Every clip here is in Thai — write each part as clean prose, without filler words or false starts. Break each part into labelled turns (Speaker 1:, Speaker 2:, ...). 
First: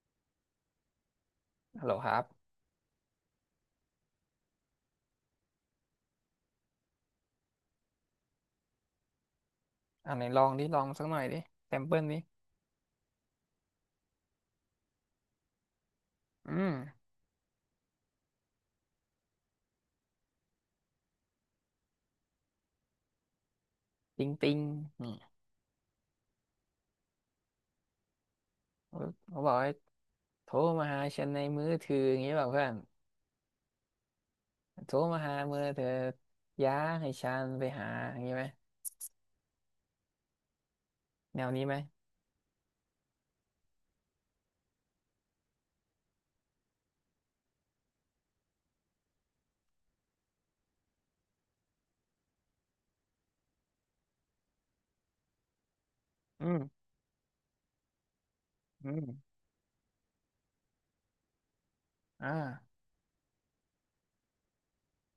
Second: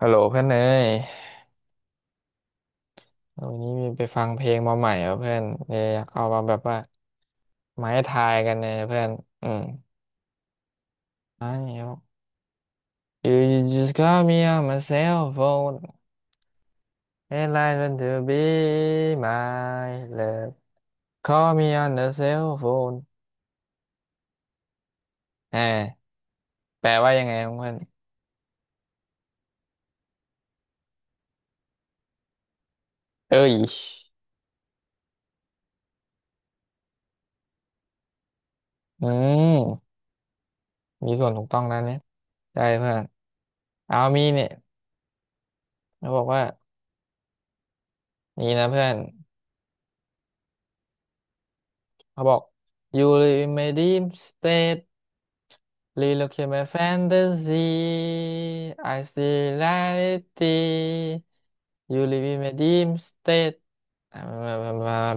Speaker 1: ฮัลโหลเพื่อนเอ้ย
Speaker 2: ฮัลโหลครับ
Speaker 1: วันนี้มีไปฟังเพลงมาใหม่เหรอเพื่อนเลยอยากเอามาแบบว่ามาให้ทายกันเนี่ยเพื่อนอืม
Speaker 2: อันไหนลองดิลองสักหน่อยดิ
Speaker 1: ไม่
Speaker 2: แซม
Speaker 1: เอา
Speaker 2: เปิลดิ
Speaker 1: You you just call me on my cell phone
Speaker 2: อืม
Speaker 1: and I want to be my love Call me on the cell phone
Speaker 2: ติงติงนี่
Speaker 1: อ่าแปลว่ายังไงครับเพื่อน
Speaker 2: เขาเขาบอกให้โทรมาหาฉันในมือถืออย่างนี้แบบเพื่อน
Speaker 1: เอ้ย
Speaker 2: โทรมาหามือเธอย้าให้ฉันไปหาอย่างนี้ไหม
Speaker 1: อืมมีส่วน
Speaker 2: แน
Speaker 1: ถูก
Speaker 2: ว
Speaker 1: ต้อง
Speaker 2: นี้ไห
Speaker 1: แล้
Speaker 2: ม
Speaker 1: วเนี่ยได้เพื่อนเอามีเนี่ยเขาบอกว่านี่นะเพื่อนเขาบอก You live in my dream state Relook
Speaker 2: อื
Speaker 1: at my
Speaker 2: ม
Speaker 1: fantasy.
Speaker 2: อื
Speaker 1: I
Speaker 2: ม
Speaker 1: see reality. You live
Speaker 2: อ่า
Speaker 1: in my dream state อ่ะ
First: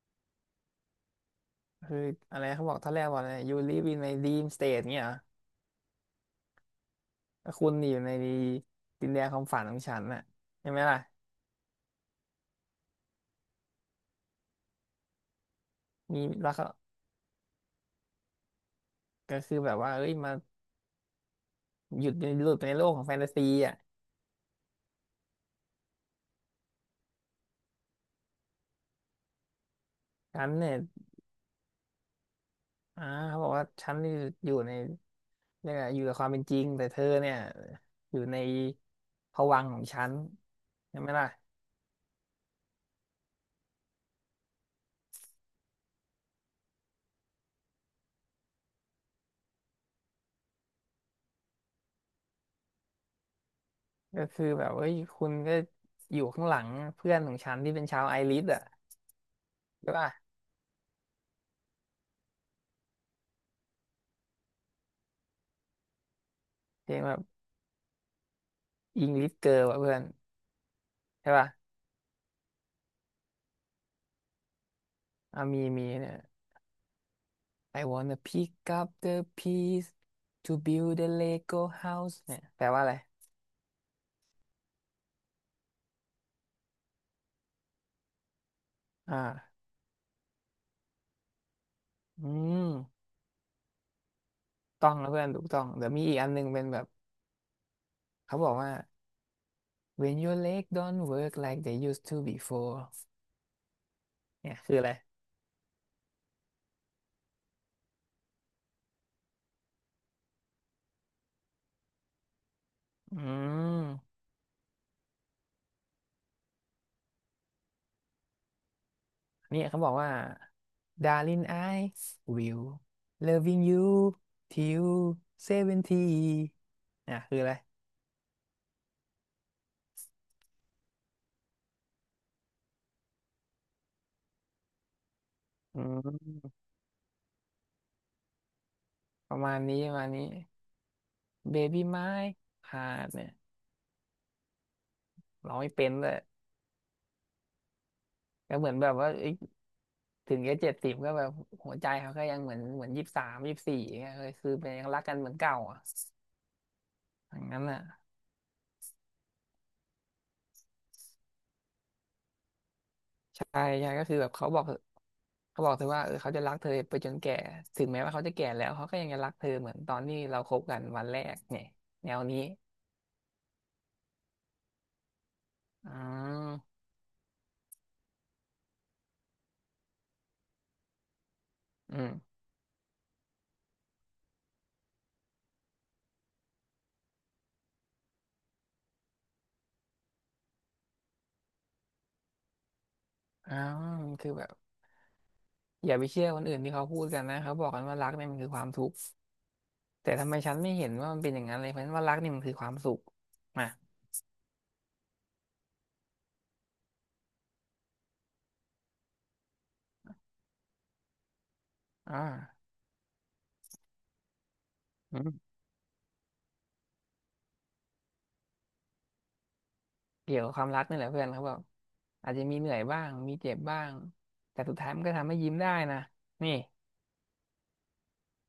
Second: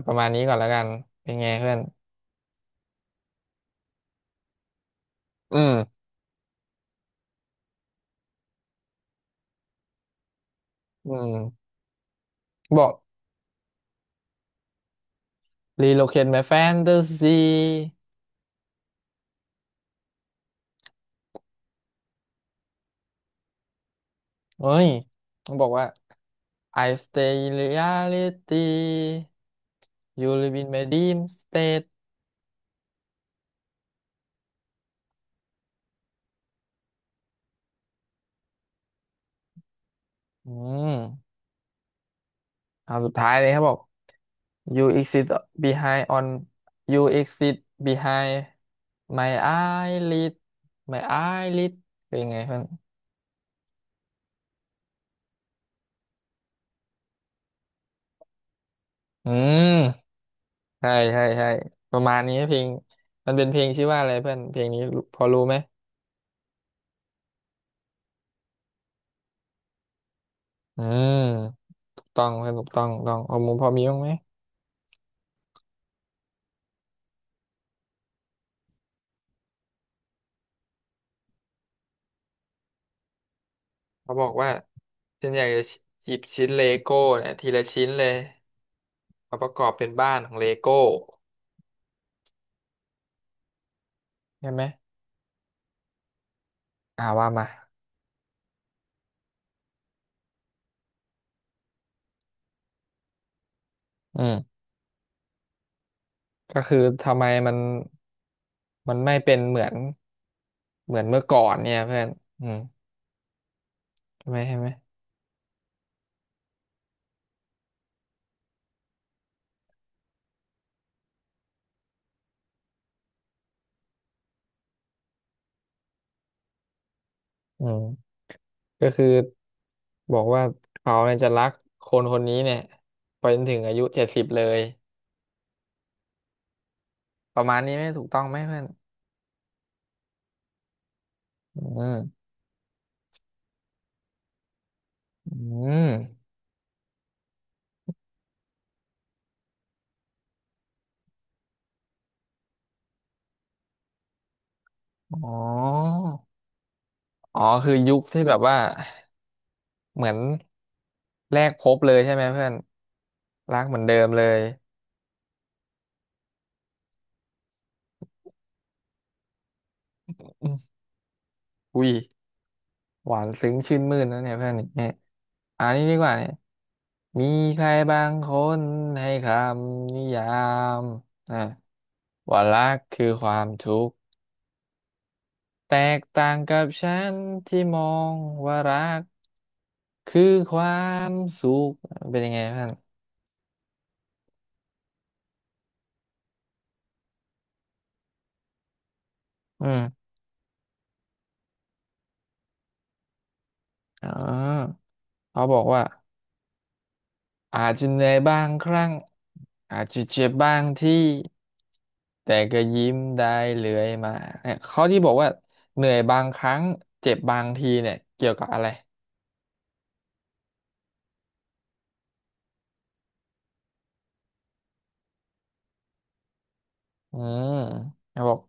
Speaker 1: ประมาณนี้ก่อนแล้วกันเป็นไงเพื่อน
Speaker 2: คืออะไรเขาบอกท่าแรกว่าอะไร you live in my dream state เงี้ยเหรอ
Speaker 1: อืม
Speaker 2: ก็คุณอยู่ในดินแดนความฝันของฉันน่ะใช่ไหมล่ะ
Speaker 1: อืมบอก
Speaker 2: มี
Speaker 1: relocate my
Speaker 2: แล้วก็
Speaker 1: fantasy
Speaker 2: ก็คือแบบว่าเอ้ยมาหยุดใหลุดไปในโลกของแฟนตาซีอ่ะ
Speaker 1: เฮ้ยต้องบอกว่า I stay in reality You
Speaker 2: ฉัน
Speaker 1: live in
Speaker 2: เนี่ย
Speaker 1: my dream state
Speaker 2: อ่าเขาบอกว่าฉันอยู่อยู่ในเรียกอะไรอยู่กับความเป็นจริงแต่เธอเนี่ยอยู่ในภวังค์ของฉัน
Speaker 1: อืม
Speaker 2: ใช่ไหมล่ะ
Speaker 1: เอาสุดท้ายเลยครับบอก You exist behind on you exist behind my eyelid my eyelid เป็นไงเพื่อน
Speaker 2: ก็คือแบบเอ้ยคุณก็อยู่ข้างหลังเพื่อนของฉันที่เป็นชาวไอริสอ่ะ
Speaker 1: อื
Speaker 2: ใช่
Speaker 1: ม
Speaker 2: ป่ะ
Speaker 1: ใช่ใช่ใช่ประมาณนี้เพลงมันเป็นเพลงชื่อว่าอะไรเพื่อน เพลงนี้รู้พอรู้ไหม
Speaker 2: เพลงแบบอิงลิสเกิร์ลอ่ะเพื่อน
Speaker 1: อืม
Speaker 2: ใช่ป่ะ
Speaker 1: ถูกต้องเพื่อนถูกต้องถูกต้องเอามุมพอมีบ้างไหม
Speaker 2: อ่ะมีเนี่ย I wanna pick up the piece to build a Lego house เนี่ยแปลว่าอะไร
Speaker 1: เขาบอกว่าฉันอยากจะหยิบชิ้นเลโก้เนี่ยทีละชิ้นเลยมาประ
Speaker 2: อ่า
Speaker 1: กอบเป็นบ้านของเลโก้
Speaker 2: อืม
Speaker 1: ใช่ไหม
Speaker 2: ต้องนะเพื่อนถูกต้องเดี๋ยวมีอีกอันหนึงเป็นแบบ
Speaker 1: อ่าว่ามา
Speaker 2: เขาบอกว่า When your leg don't work like they used to before
Speaker 1: อื
Speaker 2: เนี่ย
Speaker 1: ม
Speaker 2: คืออะไร
Speaker 1: ก็คือทำไมมันไม่เป็นเหมือนเมื่อก่อนเนี่ยเพื่อนอืม
Speaker 2: อืม
Speaker 1: ใช่ไหมใช่ไหม
Speaker 2: เนี่ยเขาบอกว่า Darling I will loving you till seventy เนี่ยคืออะไร
Speaker 1: อืมก็คือบอกว่าเขาเนี่ยจะรักคนคนนี้เนี่ยไปจนถึงอายุเจ็ดสิบเลย
Speaker 2: อืม
Speaker 1: ประมาณนี้ไหมถูกต้องไหมเพื่อน
Speaker 2: ประมาณนี้ประมาณนี้
Speaker 1: อื
Speaker 2: Baby
Speaker 1: ม
Speaker 2: my heart เนี่ย
Speaker 1: อื
Speaker 2: ร้องไม่
Speaker 1: ม
Speaker 2: เป็นเลยก็เหมือนแบบว่าเอ้ยถึงแค่70ก็แบบหัวใจเขาก็ยังเหมือน2324เงี้ยเลยคือเป็นยังรักกันเห
Speaker 1: อ๋
Speaker 2: มื
Speaker 1: อ
Speaker 2: อนเก่าอ่ะอ
Speaker 1: อ๋อ
Speaker 2: ย่างนั้น
Speaker 1: คือ
Speaker 2: อ่ะ
Speaker 1: ยุคที่แบบว่าเหมือนแรกพบเลยใช่ไหมเพื่อน
Speaker 2: ใช่
Speaker 1: รักเหมือน
Speaker 2: ใช่
Speaker 1: เดิ
Speaker 2: ก็
Speaker 1: ม
Speaker 2: คือ
Speaker 1: เล
Speaker 2: แบบ
Speaker 1: ย
Speaker 2: เขาบอกเธอว่าเออเขาจะรักเธอไปจนแก่ถึงแม้ว่าเขาจะแก่แล้วเขาก็ยังจะรักเธอเหมือนตอนที่เรา
Speaker 1: อื
Speaker 2: ค
Speaker 1: ม
Speaker 2: บกันวันแรกเนี่ย
Speaker 1: อุ้ย
Speaker 2: แนวนี้
Speaker 1: หวานซึ้งชื่นมื่นนะเนี่ยเพื่อนเนี่ยอันนี้
Speaker 2: อ๋
Speaker 1: ดีกว่าเนี่ย
Speaker 2: อ
Speaker 1: มีใครบางคนให้คำนิยามอ่ะ
Speaker 2: อืม
Speaker 1: ว่ารักคือความทุกข์แตกต่างกับฉันที่มองว่ารักคือความสุขเป็นยังไงท่าน
Speaker 2: อ๋อคือแบบอย่าไปเชื่อคนอื่นที่เขาพูดกันนะเขาบอกกันว่ารักเนี่ยมันคือความทุกข์
Speaker 1: อืม
Speaker 2: แต่ทำไมฉันไม่เห็นว่ามันเป็นอย่างนั้นเลยเพราะฉะนั้นว่ารักเนี่ยมันคือความสุขมา
Speaker 1: อ๋อเขาบอกว่าอาจจะเหนื่อยบางครั้งอาจจะเจ็บบางที่
Speaker 2: อ่า
Speaker 1: แต่ก็ยิ้มได้เรื่อยมาเนี่ยเขาที่บอก
Speaker 2: อื
Speaker 1: ว่า
Speaker 2: ม
Speaker 1: เหนื่อยบางครั้งเจ็บบางทีเนี่ยเกี่ยวกับอะไร
Speaker 2: เกี่ยวกับความรักนี่แหละเพื่อนเขาบอกอาจจะมีเหนื่อยบ้างมีเจ็บบ้างแต่สุดท้ายมันก็ทำให้ยิ้มได้นะนี่
Speaker 1: อืมเขาบอก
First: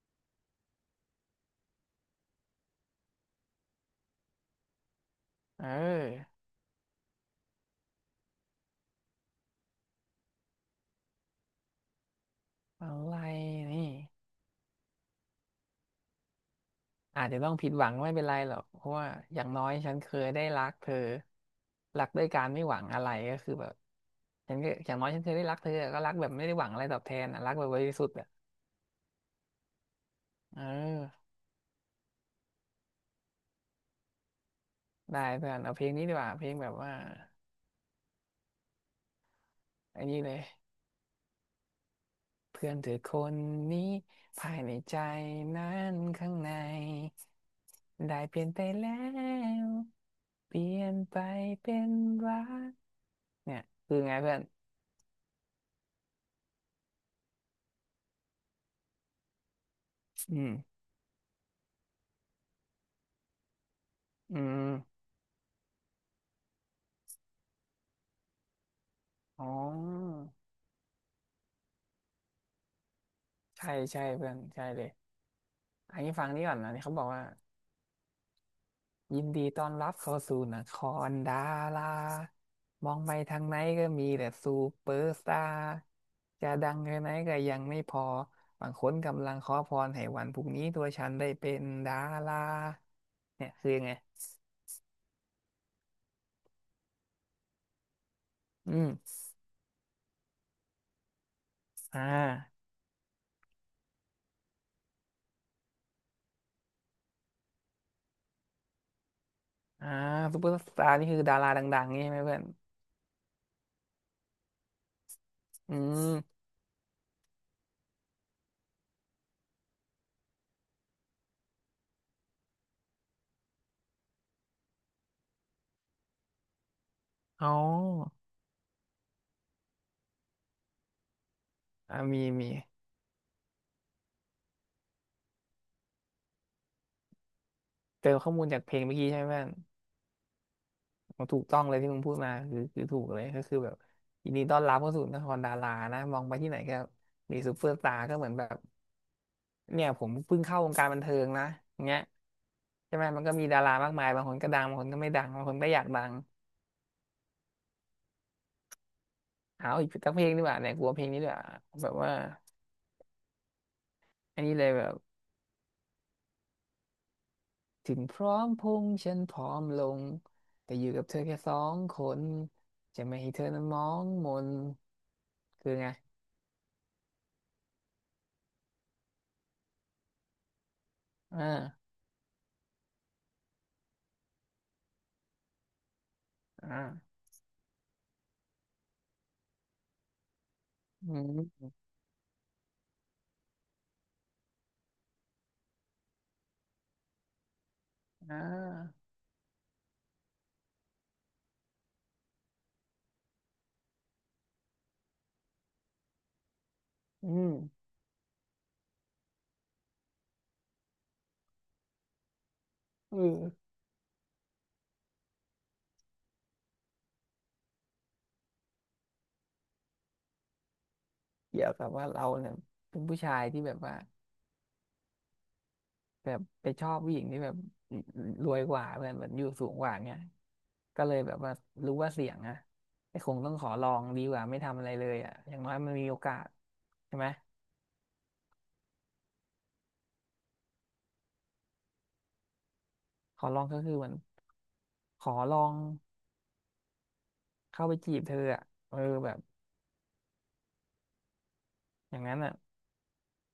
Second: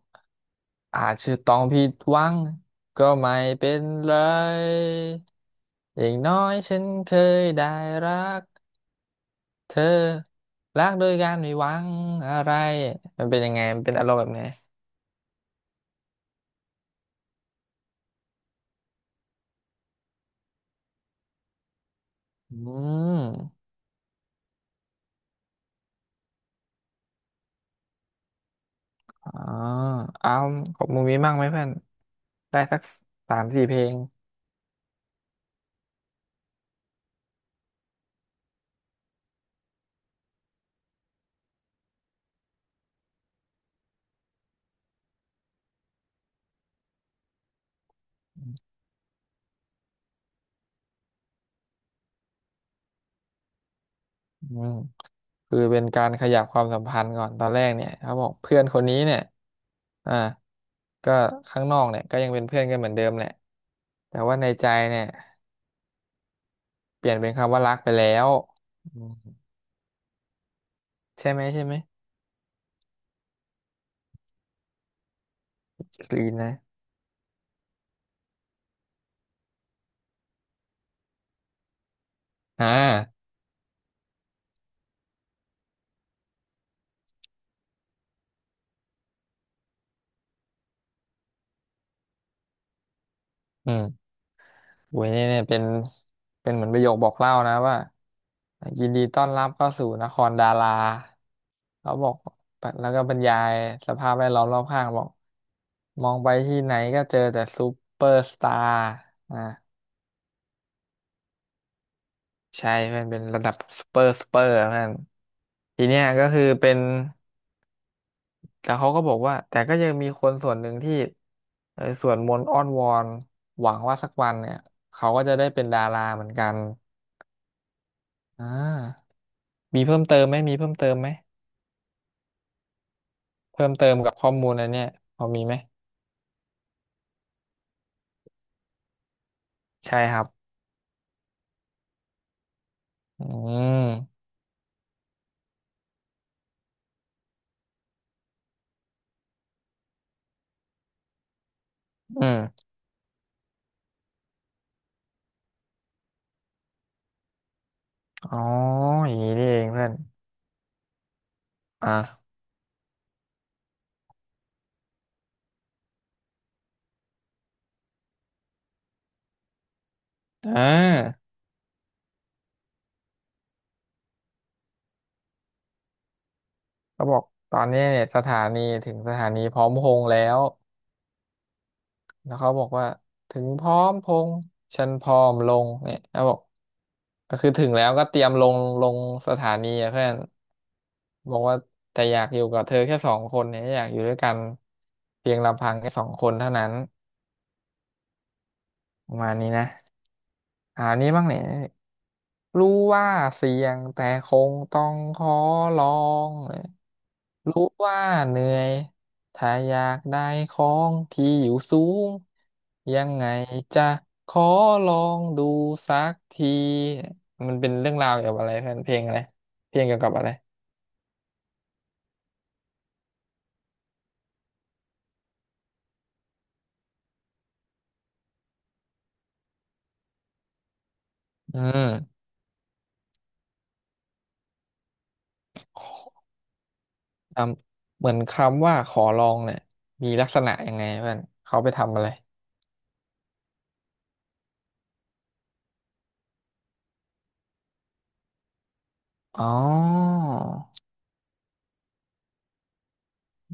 Speaker 1: อาจจะต้องผิดหวังก็ไม่เป็นไร
Speaker 2: เ
Speaker 1: อย่าง
Speaker 2: ออ
Speaker 1: น้อยฉันเคยได้รักเธอรักโดยการไม่หวังอะไร
Speaker 2: อะไร
Speaker 1: มันเป็นยังไงมัน
Speaker 2: นี่
Speaker 1: เป็นอารมณ์แบบไหน
Speaker 2: อาจจะต้องผิดหวังไม่เป็นไรหรอกเพราะว่าอย่างน้อยฉันเคยได้รักเธอรักด้วยการ
Speaker 1: อื
Speaker 2: ไม่หวังอะไรก็คือแบ
Speaker 1: ม
Speaker 2: บฉันก็อย่างน้อยฉันเคยได้รักเธอก็รักแบบไม่ได้หวังอะไรตอบแทนอะรักแบบบริสุทธิ์อะ
Speaker 1: อ๋อเอา
Speaker 2: เอ
Speaker 1: ของมึ
Speaker 2: อ
Speaker 1: งมีมั่งไหมเพื่อนได้สักสามสี่เพลง
Speaker 2: ได้เพื่อนเอาเพลงนี้ดีกว่าเพลงแบบว่าอันนี้เลยเพื่อนเธอคนนี้ภายในใจนั้นข้างในได้เปลี่ยนไปแล้วเปลี่ยนไปเป็นรักเนี่ยคือไงเพื่อน
Speaker 1: อืมคือเป็นการขยับความสัมพันธ์ก่อนตอนแรกเนี่ยเขาบอกเพื่อนคนนี้เนี่ยอ่า
Speaker 2: อืม
Speaker 1: ก็ข้างนอกเนี่ยก็ยังเป็นเพื่อนกันเหมือนเดิมแหละแต่
Speaker 2: อื
Speaker 1: ว่าในใจ
Speaker 2: ม
Speaker 1: เนี่ย เปลี่ยนเป็นคำว่ารักไปแล้วอืม
Speaker 2: อ๋อ
Speaker 1: ใช่ไหมใช่ไหม
Speaker 2: ใช่ใช่เพื่อนใช่เลยอัน
Speaker 1: ก
Speaker 2: นี้
Speaker 1: รี
Speaker 2: ฟัง
Speaker 1: น
Speaker 2: นี่
Speaker 1: นะ
Speaker 2: ก่อนนะนี่เขาบอกว่ายินดีต้อนรับเข้าสู่นครดารา
Speaker 1: อ่
Speaker 2: มองไป
Speaker 1: า
Speaker 2: ทางไหนก็มีแต่ซูเปอร์สตาร์จะดังแค่ไหนก็ยังไม่พอบางคนกำลังขอพรให้วันพรุ่งนี้ตัวฉันได้เป็นดาราเนี่ยคื
Speaker 1: อื
Speaker 2: อยังไง
Speaker 1: มโอ้ยเนี่ยเป็นเหมือนประโยคบอกเล่านะว่า
Speaker 2: อื
Speaker 1: ยินดี
Speaker 2: ม
Speaker 1: ต้อนรับเข้าสู่นครดาราเขา
Speaker 2: อ่
Speaker 1: บอก
Speaker 2: า
Speaker 1: แล้วก็บรรยายสภาพแวดล้อมรอบข้างบอกมองไปที่ไหนก็เจอแต่ซูเปอร์สตาร์อ่า
Speaker 2: อ่าซูเปอร์สตาร์นี่คือดาราดังๆนี่ใช่ไหมเพื่อน
Speaker 1: ใช่เพื่อนเป็นระดับซูเปอร์ซูเปอร์เพื่อน
Speaker 2: อื
Speaker 1: ทีเนี้ยก็
Speaker 2: ม
Speaker 1: คือเป็น แต่เขาก็บอกว่าแต่ก็ยังมีคนส่วนหนึ่งที่เออสวดมนต์อ้อนวอนหวังว่าสักวันเนี่ยเขาก็จะได้เป็นดาราเหมือนกัน
Speaker 2: อ๋อ
Speaker 1: อ่ามีเพิ่มเติมไหมมีเพิ่มเติมไหม
Speaker 2: อ่ามี
Speaker 1: เพิ่มเติมกับข้อมูลอันเนี้ยพอมีไหม
Speaker 2: เจอข้อมูลจากเพลงเมื่อกี้ใช่ไหมเพื่อน
Speaker 1: ใช่ครับ
Speaker 2: ถูกต้องเลยที่มึงพูดมาคือถูกเล
Speaker 1: อื
Speaker 2: ยก็คือแบบ
Speaker 1: ม
Speaker 2: ยินดีต้อนรับเข้าสู่นครดารานะมองไปที่ไหนก็มีซูเปอร์สตาร์ก็เหมือนแบบ เนี่ยผมเพิ่งเข้าวงการบันเทิงนะอย่างเงี้ย
Speaker 1: อืม
Speaker 2: ใช่ไหมมันก็มีดารามากมายบางคนก็ดัง บางคนก็ไม่ดังบางคนก็อยากดัง
Speaker 1: อ๋ออย่างนี้นี่เอง
Speaker 2: เอา
Speaker 1: เพื่อ
Speaker 2: อีก
Speaker 1: น
Speaker 2: สักเพลงดีกว่าเนี่ยกลัวเพลงนี้ดีกว่าแบบ
Speaker 1: อ่ะ
Speaker 2: ว่า อันนี้เลยแบบถึงพร้อมพงษ์ฉันพร้อมลง
Speaker 1: อ่
Speaker 2: แต่อยู่กับเธ
Speaker 1: า
Speaker 2: อแค่สองคนจะไม่ให้เธอนั้นมองมนคือไง
Speaker 1: เขาบอกตอนนี้เนี่ยสถานีถึงสถานีพร้อมพงษ์แล้ว
Speaker 2: อ่า
Speaker 1: แล้วเขาบอกว่าถึงพร้อมพงษ์ฉันพร้อมลงเนี่ยเขาบอก
Speaker 2: อ่า
Speaker 1: ก็คือถึงแล้วก็เตรียมลงสถานีอะเพื่อน
Speaker 2: อื
Speaker 1: บอกว่า
Speaker 2: ม
Speaker 1: แต่อยากอยู่กับเธอแค่สองคนเนี่ยอยากอยู่ด้วยกันเพียงลำพังแค่สองคนเท่านั้น
Speaker 2: อ่า
Speaker 1: ประมาณนี้นะ อ่านี้บ้างเนี่ยรู้ว่าเสี่ยงแต่คงต้องขอลอง
Speaker 2: อืม
Speaker 1: รู้ว่าเหนื่อยถ้าอยากได้ของที่อยู่สูงยัง
Speaker 2: อื
Speaker 1: ไง
Speaker 2: ม
Speaker 1: จะขอลองดูสักทีมันเป็นเรื่องราวเกี่ยวกับอะไรเพื่อนเพลงอะไรเพลงเกี่ยวกับอะไร
Speaker 2: เกี่ยวกับว่าเราเนี่ยเป็นผู้ชายที่แบบว่าแบบไปชอบผู้หญิงที่แบบรวยกว่าเพื่อนแบบอยู่สูงกว่าเงี้ยก็เลยแบบว่า
Speaker 1: อื
Speaker 2: รู้ว่า
Speaker 1: ม
Speaker 2: เสี่ยงอะไอ้คงต้องขอลองดีกว่าไม่ทำอะไรเลยอะอย่างน้อยมันมีโอกาสใช่ไหม
Speaker 1: คำเหมือนคำว่าขอลองเนี่ยมีลักษณะยังไงเพื่อนเขาไปทำอะไร
Speaker 2: ขอลองก็คือเหมือนขอลองเข้าไปจีบเธออะเออแบบ
Speaker 1: อ๋อ
Speaker 2: อย่างนั้นอะ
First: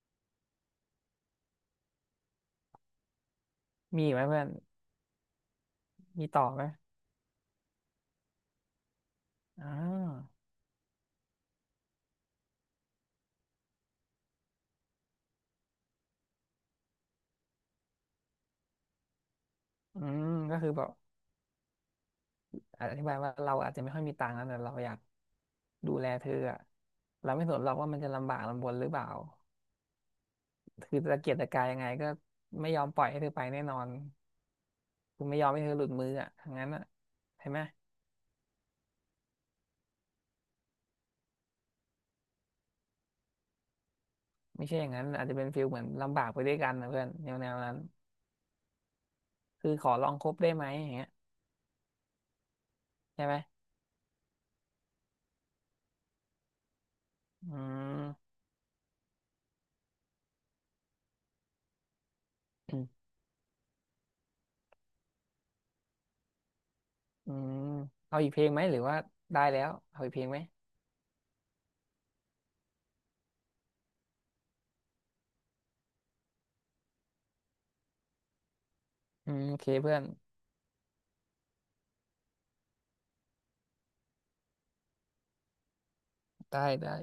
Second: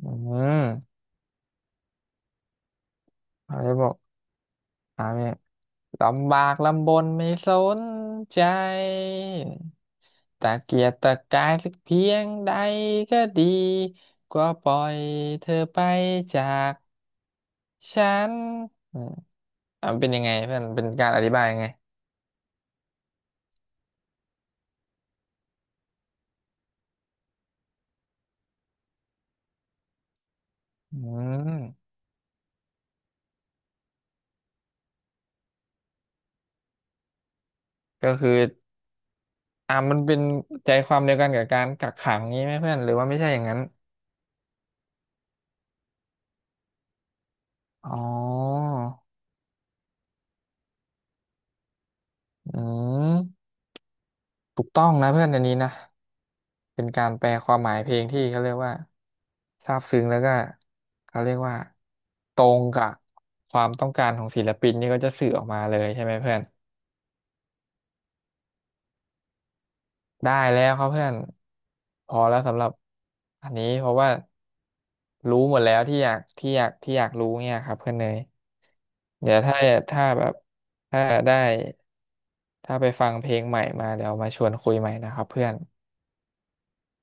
Speaker 1: อืมเขาจะบอก
Speaker 2: มีอีกไหมเพื่อน
Speaker 1: อ่าเนี่ย
Speaker 2: มี
Speaker 1: ลำบา
Speaker 2: ต่อ
Speaker 1: ก
Speaker 2: ไหม
Speaker 1: ลำบนไม่สนใจ
Speaker 2: อ่า
Speaker 1: ตะเกียกตะกายสักเพียงใดก็ดีก็ปล่อยเธอไปจากฉันอืมอ่ะมั
Speaker 2: อื
Speaker 1: นเป็นยัง
Speaker 2: ม
Speaker 1: ไง
Speaker 2: ก็
Speaker 1: เพื่อน
Speaker 2: คือ
Speaker 1: เป็
Speaker 2: แบ
Speaker 1: น
Speaker 2: บ
Speaker 1: การอธิบายยังไง
Speaker 2: อธิบายว่าเราอาจจะไม่ค่อยมีตังค์นะแต่เราอยากดูแลเธออะเราไม่สนหรอกว่ามันจะลำบากลำบนหรือเปล่า
Speaker 1: อื
Speaker 2: คือตะเกียกตะกายยังไง
Speaker 1: ม
Speaker 2: ก็ไม่ยอมปล่อยให้เธอไปแน่นอนคือไม่ยอมให้เธอหลุดมืออ่ะทั้งนั้นอ่ะใช่ไหม
Speaker 1: ก็คือมันเป็นใจความเดียวกันกับการกักขังนี้ไหมเพื่อนหรือว่าไม่ใช่อย่างนั้น
Speaker 2: ไม่ใช่อย่างนั้นอาจจะเป็นฟีลเหมือนลำบากไปด้วยกันนะเพื่อนแนวนั้น
Speaker 1: อ๋อ
Speaker 2: คือขอลองคบได้ไหมอย่างเงี้ย
Speaker 1: อื
Speaker 2: ใช่ไหม
Speaker 1: มถูกต้องนะเพื่อนอันนี้นะ เป็นการแปลความ
Speaker 2: อื
Speaker 1: หมายเพลงที่
Speaker 2: ม
Speaker 1: เขาเรียกว่าซาบซึ้งแล้วก็เขาเรียกว่าตรง
Speaker 2: อื
Speaker 1: กั
Speaker 2: ม
Speaker 1: บความต้องการของศิลปินนี่ก็จะสื่อออกมาเลยใช่ไหมเพื่อน
Speaker 2: อืมเอาอีกเพลงไหมหรือว่าได้แล้วเอาอีกเพลง
Speaker 1: ได้
Speaker 2: ไหม
Speaker 1: แล้วครับเพื่อนพอแล้วสำหรับอันนี้เพราะว่ารู้หมดแล้วที่อยากรู้เนี่ยครับเพื่อนเนย
Speaker 2: อื
Speaker 1: เดี๋ยว
Speaker 2: มโอ
Speaker 1: ถ้า
Speaker 2: เคเพื่อน
Speaker 1: ถ้าแบบถ้าได้ถ้าไปฟังเพลงใหม่มาเดี๋ยวมาชวนคุยใหม่นะครับเพื่อน
Speaker 2: ได้ได้